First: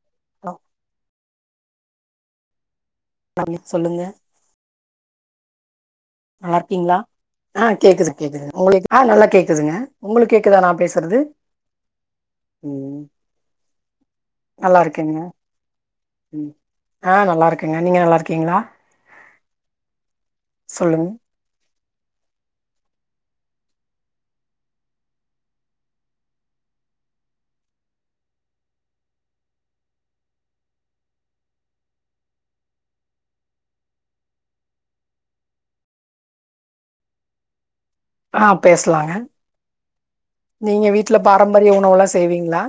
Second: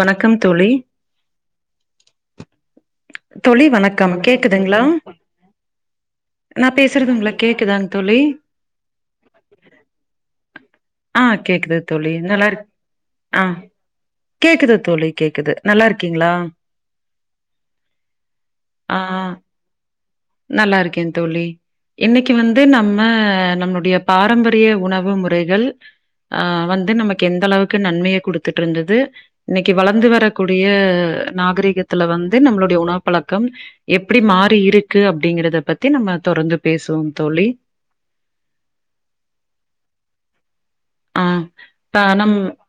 வணக்கம் ஹலோ தோழி தோழி வணக்கம் கேக்குதுங்ளா நல்லா நா பேசறது உங்களுக் கேக்குதாங் தோழி உங்களுக் ஆ நல்லா கேக்குதுங்க உங்களுக் கேக்குதா நா பேசு ஆ கேக்குது தோழி நல்லா இருக் ஆ கேக்குது நல்லா தோழி இருக்கேங்க கேக்குது நல்லாருக்கீங்ளா ம் ஆ நல்லா இருக்கேங்க நீங்க நல்லா இருக்கீங்களா ஆ நல்லா இருக்கே சொல்லுங்க தோழி இன்னைக்கு வந்து நம்ம நம்ளுடைய பாரம்பரிய உணவு முறைகள் அ வந்து நமக்கு எந்த அளவுக்கு நன்மைய குடுத்துட்ருந்து இன்னைக்கு வளந்து வரக்கூடிய நாகரீகத்துல வந்து நம்மளுடைய உணவ்ப்பழக்கம் எப்பிடி மாறி இருக்கு அப்டிங்கிறத பத்தி நம்ம தொடர்ந்து பேசுவோ தோழி ஆ பேசலாங்க நீங்க வீட்ல ஆ பாரம்பரிய இப்ப உணவுலா நம் செய்வீங்ளா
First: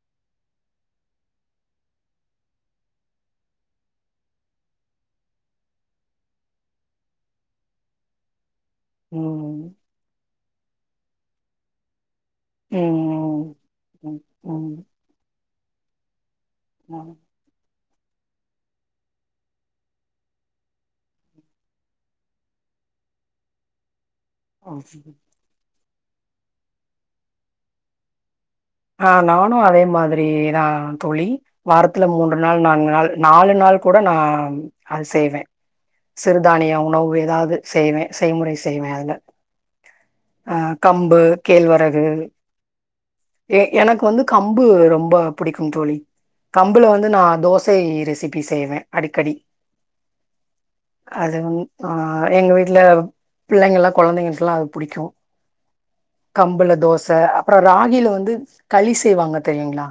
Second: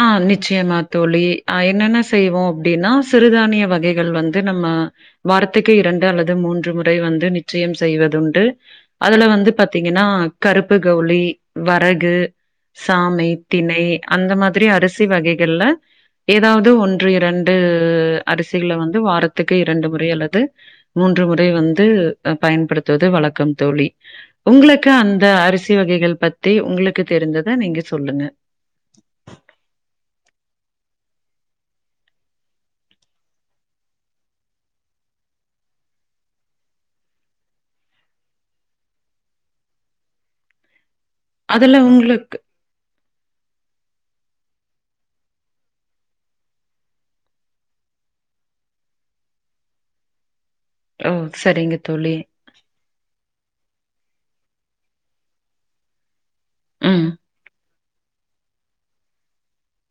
ஆ நிச்சயமா தோழி ஆ என்னென்ன செய்வோ அப்டின்னா சிறுதானிய வகைகள் வந்து நம்ம வாரத்துக்கு இரண்டு அல்லது மூன்று முறை வந்து நிச்சயம் செய்வதுண்டு அதுல வந்து ம் பாத்தீங்கன்னா கருப்பு கவுளி வரகு ம் சாமை திணை ம் அந்த மாதிரி ம் அரிசி வகைகள்ல ஏதாவது ஒன்று ம் இரண் டு அரிசிகள வந்து வாரத்துக்கு இரண்டு முறை அல்லது மூன்று முறை வந்து பயன்படுத்துவது வழக்கம் தோழி உங்களுக்கு ஓகே. அந்த அரிசி வகைகள் பத்தி உங்களுக்கு தெரிஞ்சத நீங்க சொல்லுங்க ஆ நானு அதே மாதிரிதா தோழி வாரத்துல மூன்று நாள் நான்கு நாள் நாலு நாள் கூட நா அது செய்வே சிறுதானிய உணவு ஏதாது செய்வே செய்முறை செய்வே அதுல ஆ கம்பு அதுல கேழ்வரகு உங்களுக்கு எ எனக்கு வந்து கம்பு ரொம்ப புடிக்கும் தோழி கம்புல வந்து நா தோசை ரெசிபி செய்வே அடிக்கடி ஓ அதுவு சரிங்க அ தோழி எங்க வீட்ல பிள்ளைங்கல்லா கொழந்தைங்களுக்ல்லா அது புடிக்கு கம்புல ம் தோச அப்பற ராகில வந்து களி செய்வாங்க தெரியுங்களா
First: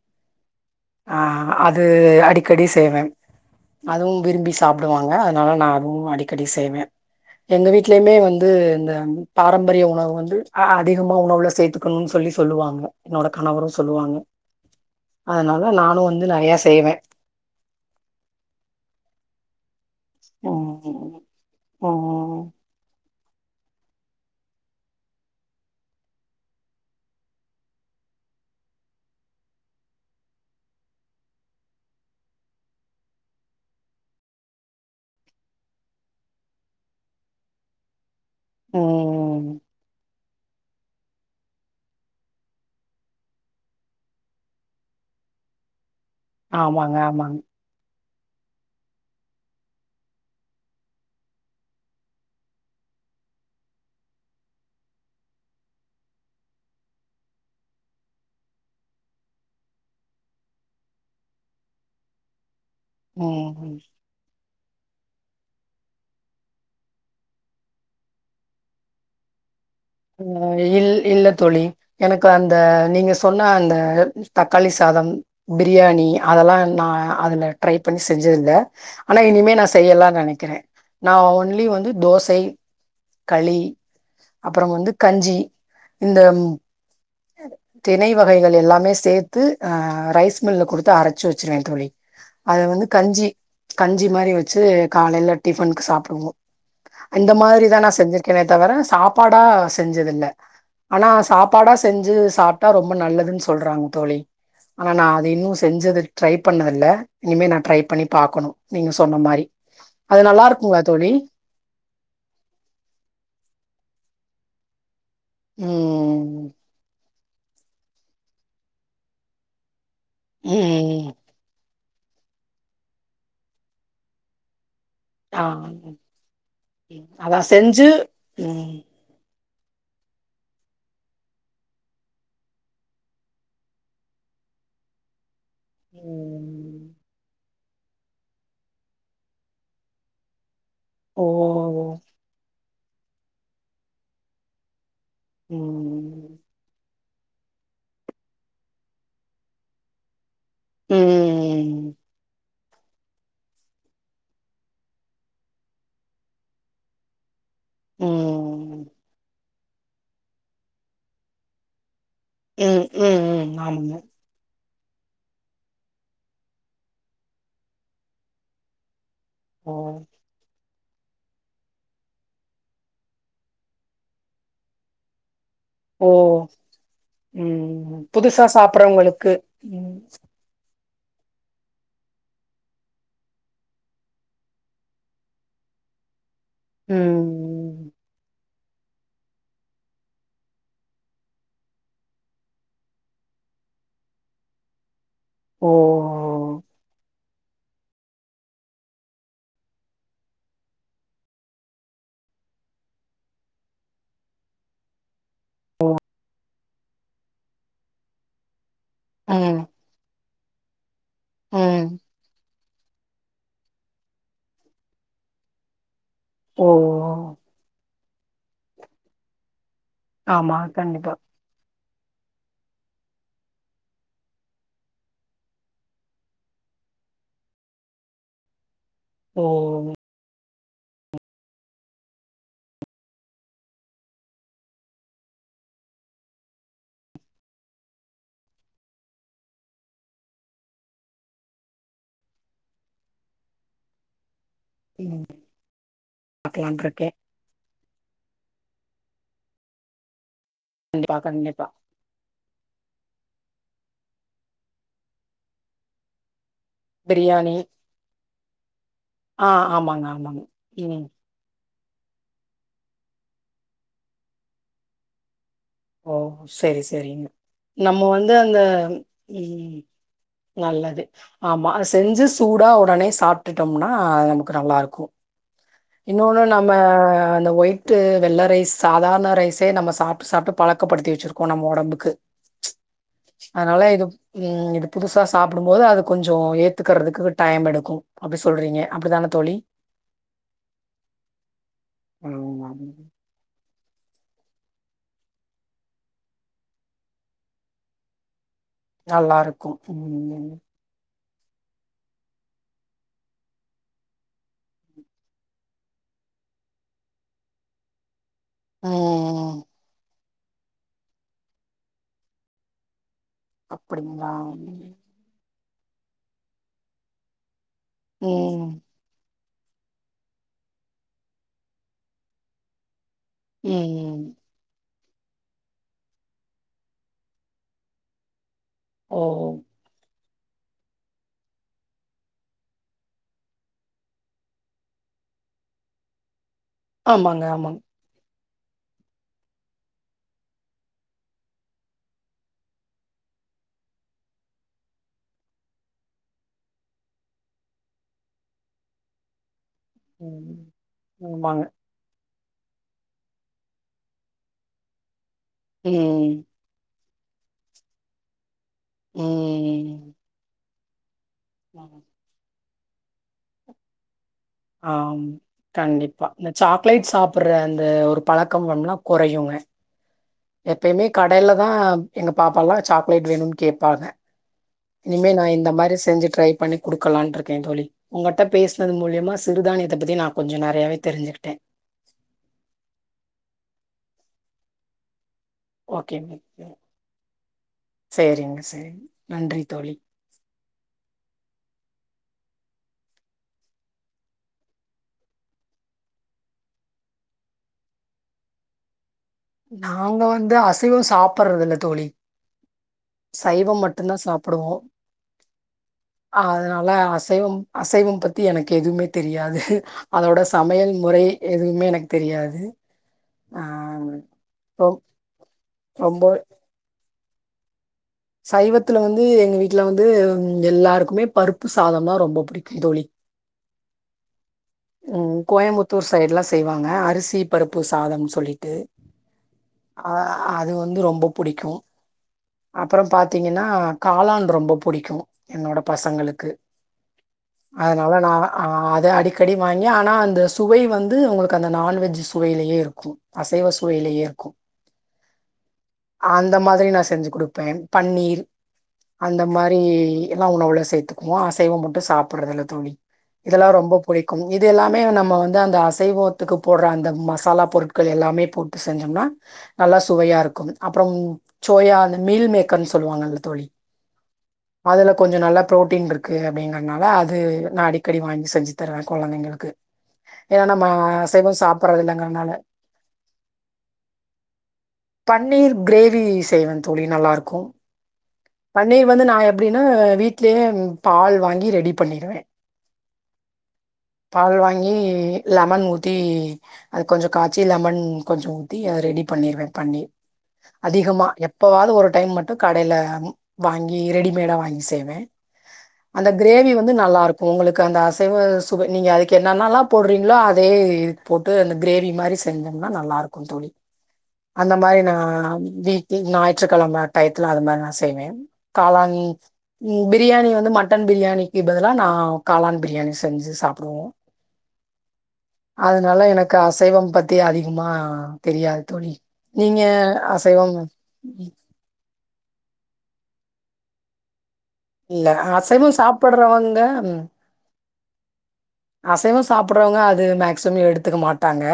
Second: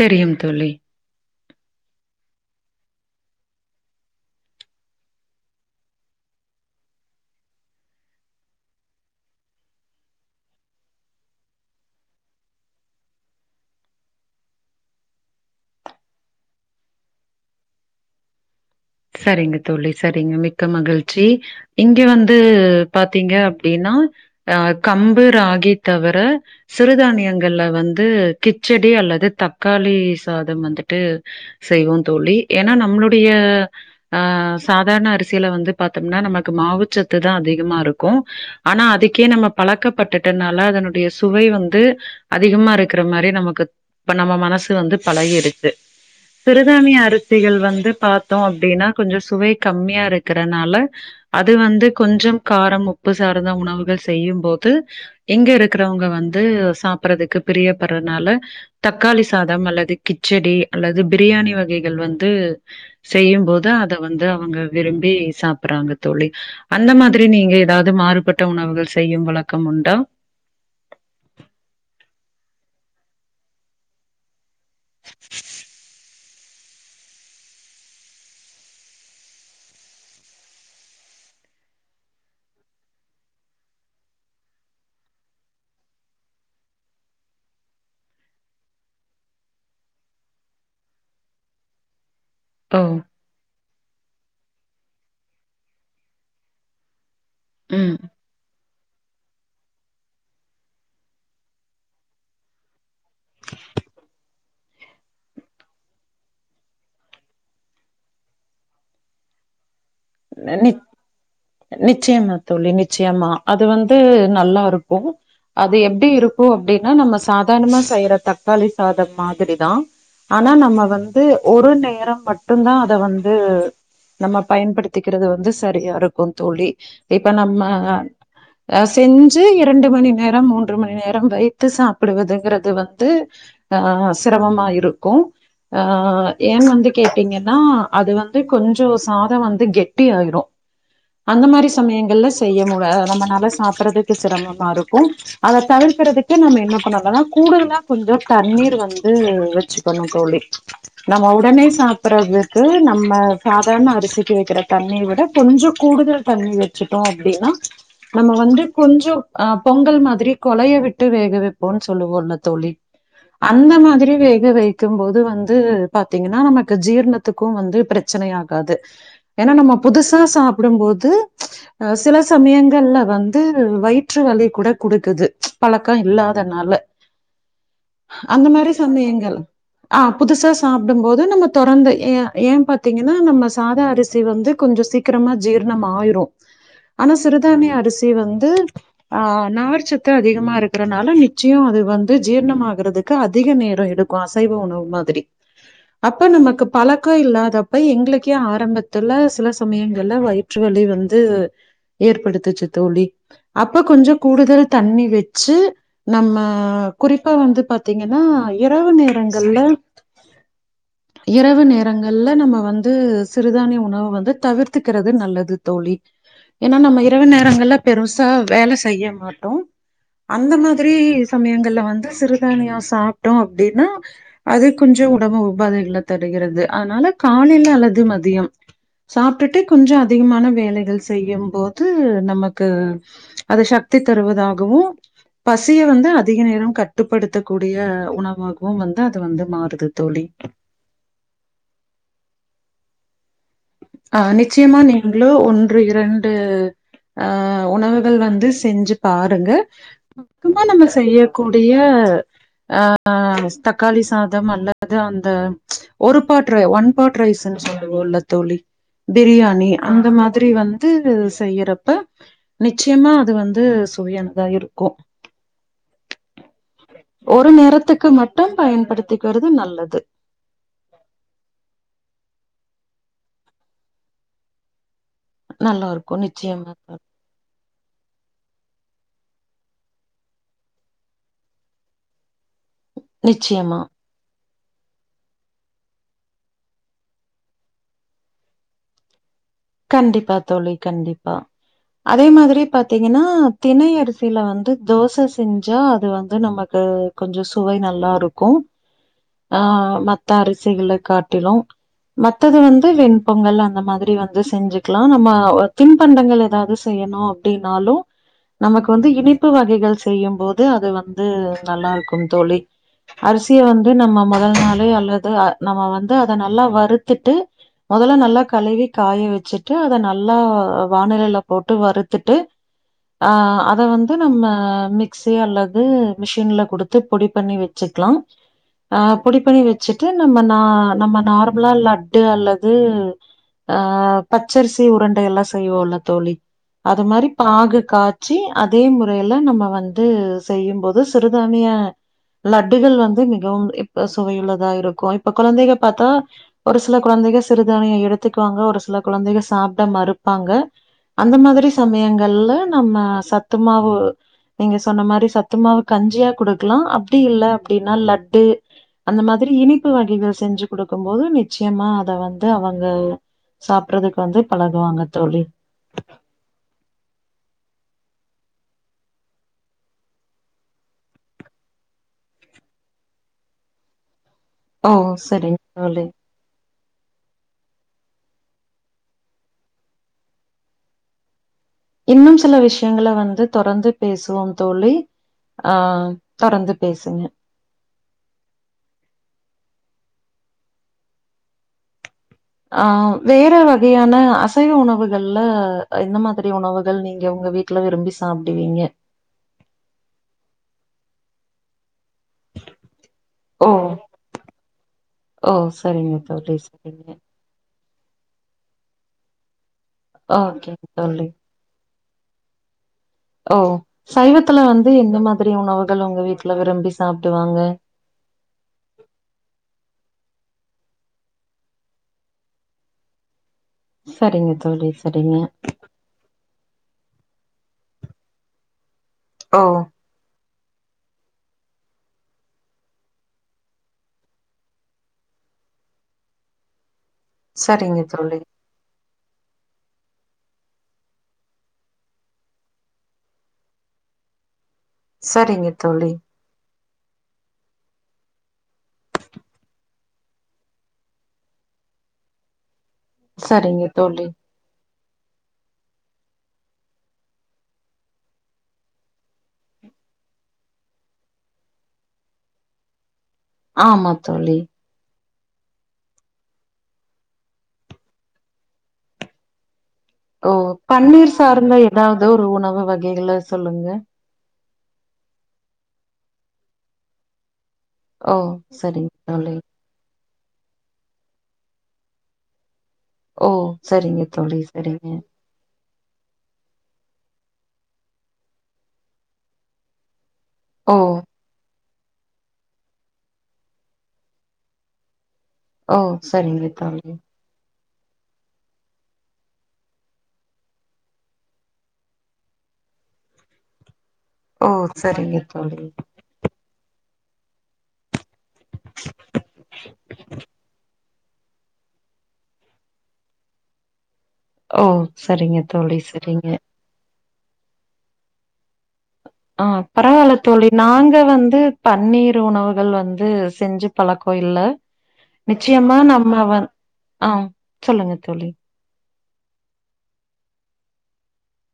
தெரியும் தோழி ஆ அது அடிக்கடி செய்வே அதுவும் விரும்பி சாப்டுவாங்க அதனால நா [inaudible] அடிக்கடி செய்வே எங்க வீட்லயுமே வந்து இந்த பாரம் பரிய உணவு வந்து அ அதிகமா உணவுல சேத்துக்கணுன் சொல்லி சொல்லுவாங்க என்னோட கணவரு சொல்லுவாங் அதனால நானு வந்து நறையா செய்வே சரிங்க தோழி சரிங்க மிக்க ம் மகிழ்ச்சி இங்க வந்து ம் பாத் தீங்க அப்டின்னா அ கம்பு ராகி தவர சிறுதானியங்கள்ல வந்து கிச்சடி அல்லது தக்காளி சாதம் வந்துட்டு செய்வோ தோழி ஏன்னா நம்மளுடைய ஆ சாதாரண அரிசியில வந்து பாத்தம்னா நமக்கு மாவுச்சத்துதா அதிகமா இருக்கு ஆனா அதுக்கே நம்ம ம் பழக்கப்பட்டுட் டனால அதனுடைய சுவை வந்து அதிகமா இருக்கிற மாரி நமக்கு இப்ப நம்ம மனசு வந்து பழகிருக்கு ஆமாங்க சிறுதானிய ஆமாங்க அருசிகள் வந்து பாத் தோம் அப்டின்னா கொஞ்ச சுவை கம்மியா இருக்கறனால அது வந்து கொஞ்சம் காரம் உப்பு சார்ந்த உணவுகள் செய்யும்போது எங்க இருக்கறவுங்க வந்து சாப்புறதுக்கு பிரியப்பட்றனால தக்காளி சாதம் அல்லது கிச்சடி அல்லது பிரியாணி வகைகள் வந்து செய்யு போது ம் அத வந்து அவங்க விரும்பி சாப்புறாங்க தோழி அந்த மாதிரி நீங்க ஏதாது மாறுபட்ட உணவுகள் செய்யு வழக்கம் உண்டா அ இல் இல்ல தோழி எனக்கு அந்த நீங்க சொன்ன அந்த தக்காளி சாதம் பிரியாணி அதெல்லா நா அதுல ட்ரை பண்ணி செஞ்சதுல்ல ஆனா இனிமே நா செய்யலா நனைக்கிறே நா ஒன்லி வந்து தோசை களி அப்றம் வந்து கஞ்சி இந்தம் தினை வகைகள் எல்லாமே சேத்து அ ரைஸ் மில்ல குடுத்து அரச்சு வச்சுருவே தோழி அது ஓ வந்து கஞ்சி கஞ்சி மாரி வச்சு காலைல டிஃபனுக்கு சாப்டுவோ இந்த மாரிதா நா ம் செஞ்சிருக்கேனே தவிர சாப் பாடா செஞ்சதில்ல ஆனா சாப்பாடா செஞ்சு சாப் டா ரொம்ப நல்லதுன் சொல்றாங்க தோழி ஆனா நா அது இன்னு செஞ்சது ட்ரை பண்ணதில்ல இனிமே நா ட்ரை பண்ணி பாக்கனு நீங்க சொன்ன மாரி அது நல்லா நிச் இருக்குங்ளா தோழி நிச்சயமா தோழி நிச்சயமா அது வந்து நல்லா இருக்கு அது எப்டி இருக் கு ம். அப்டினா நம்ம சாதார்ணமா செய்ற தக்காளி சாதம் மாதிரிதா ஆனா நம்ம ம். வந்து ஒரு நேரம் மட்டு தா அத வந்து நம்ம பயன்படுத் திக்றது ஆ. வந்து சரியா இருக்கு தோழி ம். இப்ப அதான் நம்ம செஞ்சு ம். அ செஞ்சு இரண்டு மணி நேரம் மூன்று மணி நேரம் வைத்து சாப்புடுவதுங்கிறது வந்து ஆ சிரமமா இருக்கு ஆ ஏன் வந்து ம். கேட்டீங்கன்னா அது வந்து கொஞ்சோ சாதோ வந்து கெட் டியாயிரு ஓ! அந்த மாரி சமயங்கள்ல செய்யமுடா நம்ம நல்லா சாப் றதுக்கு சிரமமா இருக்கு அத தவிர் க்கிறதுக்கு ம். நம்ம என்ன பண்ணலனா கூடுதலா கொஞ்சோ தண்ணீர் வந்து வச்சுக்கணு தோழி நம்ம உடனே ம். சாப்புறதுக்கு நம்ம சாதார்ண அரிசிக்கு வக்கிற தண்ணீய விட கொஞ்சோ கூடுதல் தண்ணிர் வச்சுட்டோ அப்டின்னா நம்ம வந்து ம். கொஞ்சோ ஆ பொங்கல் மாதிரி கொழைய விட்டு வேக வைப்போன் சொல்லுவோல்ல தோழி ம். ம். ம். அந்த ஆமாங்க. மாதிரி வேக வை க்குபோது வந்து பாத்தீங்கன்னா நமக்கு ஜீர்ணத்துக்கு வந்து பிரச்சனை ஆகாது ஏன்னா நம்ம ஓ! புதுசா சாப்டுபோது அ சில சமயங்கள்ல வந்து வயிற்று வலி கூட குடுக்குது பழக்கோ ஓ! இல்லாதத்னால ம் புதுசா அந்த மாரி சாப்பறவங்களுக்கு சமயங்கள் ஆ ம் புதுசா சாப்டு போது நம்ம தொறந்து ஏ ஏ பாத்தீங்கன்னா நம்ம சாத அரிச் சி வந்து கொஞ்சோ சீக்ரமா ஜீர்ணம் ஆயிரு ஆனா சிறுதானிய ம் அரிசி வந்து ஆ நார்ச்சத்து அதிகமா இருக்கறனால நிச்சயோ அது வந்து ஜீர்ணமாகறதுக்கு அதிக நேரோ எடுக் கு அசைவ உணவு மாதிரி ஓ அப்ப நமக்கு பழக்கோ இல்லாதப்ப எங்ளுக்கே ஆரம்பத் துல சில சமயங்கள்ல வயிற்று வலி வந்து ஏற்படுத்துச்சு தோழி அப்ப கொஞ்சோ கூடுதல் தண்ணி வச் சு நம்ம குறிப்பா வந்து பாத்தீங்கன்னா இரவு நேர ம் ங்கள்ள இரவு ம் நேரங்கள்ள நம்ப வந்து சிறுதானிய உணவு வந்து தவிர்த்துக்கிறது நல்லது தோழி ஓ ஏன்னா நம்ம இரவு நேரங்கள்ல பெருசா வேல செய்ய மாட்டோ அந்த ஆமா மாதிரி கண்டிப்பா சமயங்கள்ல வந்து சிறுதானியோ சாப்ட்டோ அப்டின்னா அது கொஞ்ச உடம்பு உபாதைகள்ள தருகிறது அதனால காலைல அல்லது மதியம் ஓ சாப்ட்டுடு கொஞ்ச அதிகமான வேலைகள் செய்யும் போது நமக்கு அது சக்தி தருவதாகவு பசிய வந்து அதிக நேரம் கட்டுப்படுத்த கூடிய உணவாகவு வந்து அது வந்து மாறுது தோழி ஆ நிச்சியமா ம் நீங்ளு ஒன்று இரண்டு பாக்கலான்ட்ருக்கே அ உணவுகள் வந்து செஞ்சு பாருங்க மொத்தமா நம்ம கண்டிப்பா கண்டிப்பா செய்யக்கூடிய அ ஆ தக்காளி சாதம் அல்லது அந்த ஒரு பாட்ரு ஒன் பாட் பிரியாணி ரைஸுன் சொ உள்ளத்தோழி ஆ பிரியாணி ஆமாங்க அந்த ஆமாங்க மாதிரி வந்து ம் செய்யறப்ப நிச்சியமா அது வந்து சுவையானதா இருக்கு ஓ செரி செரிங் ஒரு நம்ம நேரத்துக்கு வந்து மட்டும் அந்த பயன்படுத்திக்கிறது ம் நல்லது. நல்லது ஆமா அத செஞ்சு சூடா உடனே சாப்டுட்டோம்னா நமக்கு நல்லாருக்கு நல்லாருக்கும் இன்னொன்னு நம்ம நிச்சயமா. தோழி. அந்த ஒய் ட்டு வெள்ள ரைஸ் சாதாரண ரைஸே நம்ம சாப்டு சாப்டு பழக்கப்படுத்தி வெச்சிருக்கோ நம்ப உடம்புக்கு நிச்சயமா. அதனால இது ம் இது புதுசா சாப்புடும்போது அது கொஞ்சோ ஏத்துக்கற்துக்கு டைம் எடுக்கு அப்டி சொல்றீங்க அப்டிதான தோழி கண்டிப்பா தோழி கண்டிப்பா அதே மாதிரி பாத்தீங்கனா திணை அரிசியில வந்து தோச செஞ்சா அது வந்து நமக்கு கொஞ்ச சுவை நல்லாருக்கு ஆ நல்லாருக்கும். மத்த ம் அரிசிகள காட் டிலு மத்தது வந்து வெண்பொங்கல் அந்த மாதிரி வந் து செஞ்சுக்லா நம்ம தின்பண்டங்கள் ஏதாவது செய்யணு அப்டின்னாலு நமக்கு வந்து இனிப்பு ம் வகைகள் செய்யும் போது அது வந்து நல்லாருக்கும் தோழி அரிசிய வந்து நம்ம அப்டிங்களா? முதல் நாளே அல்லது நம்ம வந்து அத நல்லா வறுத்திட்டு முதல்ல நல்லா ம் கழுவி காய வெச்சுட்டு அத நல்லா வாணலியில போட்டு வறுத்திட்டு ஆ அத வந்து ம் நம்ம அ மிக்ஸி அல்லது மிஷின்ல குடுத்து பொடி பண்ணி வெச்சுக்லா அ ஓ! பொடிப்பண்ணி வெச்சுட்டு நம்ம நா நம்ம நார்ம்லா லட்டு அல்லது ஆ பச்சரிசி உருண்டையெல்லா செய்வோல தோழி அது மாரி ஆமாங்க ஆமாங்க. பாகு கா ய்ச்சி அதே முறையில நம்ம வந்து செய்யும்போது சிறுதானிய லட்டுகள் வந்து மிகவு இப்ப சுவையுள்ளதா இருக்கு இப்ப குழந்தைக பாத்தா ஒரு சில குழந்தைக சிறுதானிய எடுத் திக்வாங்க ஒரு சில குழந்தைகள் சாப்ட மறுப்பாங்க ம் அந்த ஆமாங்க. மாதிரி சமயங்கள்ல நம்ம சத்து மாவு நீங்க சொன்ன மாரி சத்து மாவு கஞ்சியா ம் குடுக் கிலா அப்டி இல்ல அப்டினா லட்டு அந்த மாதிரி இனிப்பு வகைகள் செஞ்சு குடுக்கும் போது நி ம். சியமா அத வந்து அவங்க சாப்றதுக் வந்து பல ஆ கண்டிப்பா இந்த சாக்லேட் சாப்புற அந்த ஒரு பழக்கம் வேம்னா குறையுங்க எப்பயுமே கடைல தா எங்க பாப்பால சாக்லேட் வேணுன் கேப்பாங்க ஓ! இனிமே நா சரிங்க இந்த மாரி தோழி. செஞ்சு ட்ரை பண்ணிக் குடுக்கலான்டிருக்கே தோழி உங்கட்ட பேசினது மூலியமா சிறுதானியத்த பத்தி நா கொஞ்ச நெறையவே தெரிஞ்சுக்கிட்டே இன்னும் சில விஷயங்கல வந்து தொடர்ந்து பேசுவோம் தோழி ஆ ஓகேங் தொடர்ந்து பேசுங்க. சேரிங்க செரிங் நன்றி தோழி அ வேற வகையான அசைவ உணவுகள்ல இந்த மாதிரி உணவுகள் நீங்க உங்க வீட் டுல விரும்பி சாப்டுவீங்க நாங்க வந்து அசைவ சாப்பறதுல்ல தோழி ஓ! சைவம் மட்டுந்தா சாப்புடுவோ ஓ! சரிங்க தோழி அதனால சரிங்க. அசைவம் அசைவம் பத்தி எனக்கு எதுமே தெரியாது அதோட ஓகே சமையல் முறை தோழி எதுவுமே எனக்கு தெரியாது ஓ ஆ சைவத்துல ரொ வந்து எந்த மாதிரி உணவுகள் உங்க ரொம்ப வீட்ல விரும்பி சாப்டுவாங்க சைவத்துல வந்து எங்க வீட்ல வந்து எல்லாருக்குமே பருப்பு சாதோனா ரொம்ப புடிக்கு தோழி சரிங்க தோழி சரிங்க த்தூர் சைடுல செய்வாங்க அரிசி பருப்பு சாதம்னு சொல்லிட்டு ஓ ஆ அது வந்து ரொம்ப புடிக்கு அப்புறோ பாத்தீங்கன்னா காளான் ரொம்ப புடிக்கு என்னோட பசங்களுக்கு சரிங்க அதனால நா தோழி ஆ அத அடிக் அடிக்கடி வாங்கி ஆனா அந்த சுவை வந்து உங்களுக்கு அந்த நான்வெஜ் சுவையிலேயே இருக்கு அசைவ சுவையிலேயே இருக்கு சரிங்க தோழி அந்த மாதிரி நா செஞ்சு குடுப்பேன் பன்னீர் அந்த மாரி எல்லா உணவுல சேத்துக்குவோ அசைவம் மட்டு சாப்ட்டுறதுல்ல தோழி இதெல்லா சரிங்க ரொம்ப தோழி புடிக்கும் இது எல்லாமே நம்ம வந்து அந்த அசைவத்துக்கு போடுற அந்த மசாலா பொருட்கள் எல்லாமே போட்டு செஞ்சோம்னா நல்லா சுவையா இருக்கும் அப்றோ சோயா அந்த மீல் மேக்கர்ன் சொல்லுவாங்கல்ல தோழி ஆமா தோழி அதுல கொஞ்சோ நல்லா ப்ரோட்டீன் இருக்கு அப்டிங்கறனால அது நா அடிக்கடி வாங்கி செஞ்சு இத்தன கொழந்தைங்களுக்கு ஓ ஏன்னா நம்ம பன்னீர் அசைவோ சார்ந்த சாப்புட்றது எதாது ஒரு இல்லங்கறனால உணவு வகைகள சொல்லுங்க பன்னீர் கிரேவி செய்வ தோழி நல்லாருக்கு ஓ பன்னீர் சரிங்க வந்து நா தோழி எப்டின்னா வீட்லேயே பால் வாங்கி ரெடி பண்ணிருவ ஓ சரிங்க தோழி சரிங்க லமன் ஊத்தி அது கொஞ்சோ காச்சி லெமன் கொஞ்சோ ஊத்தி அத ரெடி பண்ணிருவ பன்னீர் ஓ அதிகமா எப்பவாவது ஒரு டைம் மட்டு கடைல வாங்கி ரெடிமேடா வாங்கி செய்வ ஓ அந்த சரிங்க கிரேவி வந்து தோழி நல்லா இருக்கு உங்களுக்கு அந்த அசைவ இப்ப நீங்க அதுக்கு என்னென்னலா போடுறீங்களோ அதயே இது போட்டு அந்த கிரேவி மாரி செஞ்சோம்னா நல்லாருக் இருக்கு தோழி ஓ அந்த மாரி சரிங்க நான் தோழி வீ தி ஞாயிற்றுக்கிழம டையத்துல அது மாரி நா செய்வ காளான் பிரியாணி வந்து மட்டன் பிரியாணிக்கு பதிலா நா காளான் பிரியாணி செஞ்சு சாப்டுவோ ஓ சரிங்க தோழி அதனால சரிங்க எனக்கு அசைவம் பத் தி அதிகமா தெரியாது தோழி ஆ நீங்க பரவால்ல தோழி அசைவம் நாங்க ம், வந்து பன்னீர் உணவுகள் வந்து செஞ்சு பழக்கோ இல்ல இல்ல அசைவம் நிச்சயமா நம்ம வ சாப்பிடுறவங்க ம் ஆ சொல்லுங்க தோழி அசைவம் சாப்பிடுறவங்க அது மக்சிமம் எடுத்துக்க மாட்டாங்க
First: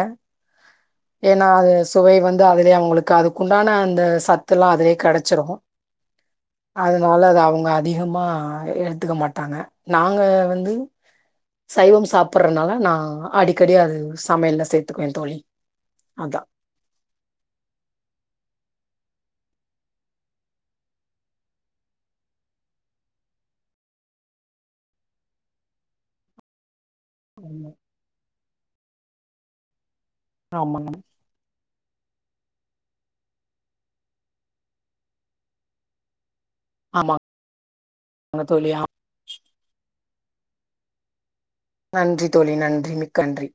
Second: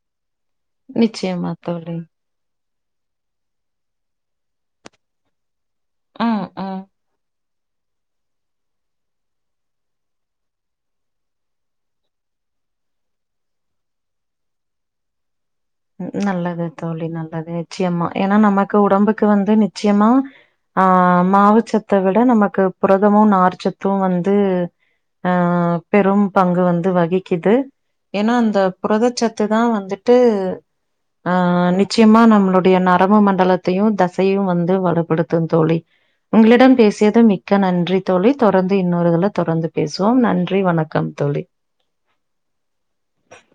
ஏன்னா நிச்சயமா அது தோழி. சுவை வந் தா அதுலயே அவங்களுக்கு அதுக்குண்டான அந்த சத்துல்லா அதுலயே கடச்சிரு ம், ம். அதனால அது அவங்க அதிகமாக எடுத்துக்க மாட்டாங்க நாங்க வந்து சைவம் சாப்பிடறனால நா அடிக்கடி அது சமையல்ல சேத்துக்குவ தோழி அதான். நல்லது தோழி நல்லது நிச்சயமா ஏனா நமக்கு உடம்புக்கு வந்து நிச்சயமா ஆ மாவுச்சத்த விட நமக்கு புரதமு நார்ச்சத்து வந்து அ பெரும் பங்க வந்து வகிக்குது ஆமா. ஏன்னா இந்த புரதச்சத்து தா வந்துட்டு [unintelligible] ஆ நிச்சயமா நம்மளுடைய நரம்பு மண்டலத்தையூ தசையூ வந்து வலுப்படுத்தோ தோழி உங்களிடம் பேசியது ஆமாங்க மிக்க நன்றி தோழி தொடர்ந்து இன்னொருதுல தொடர்ந்து பேசுவோ நன்றி வணக்கம் தோழி நன்றி தோழி நன்றி மிக்க நன்றி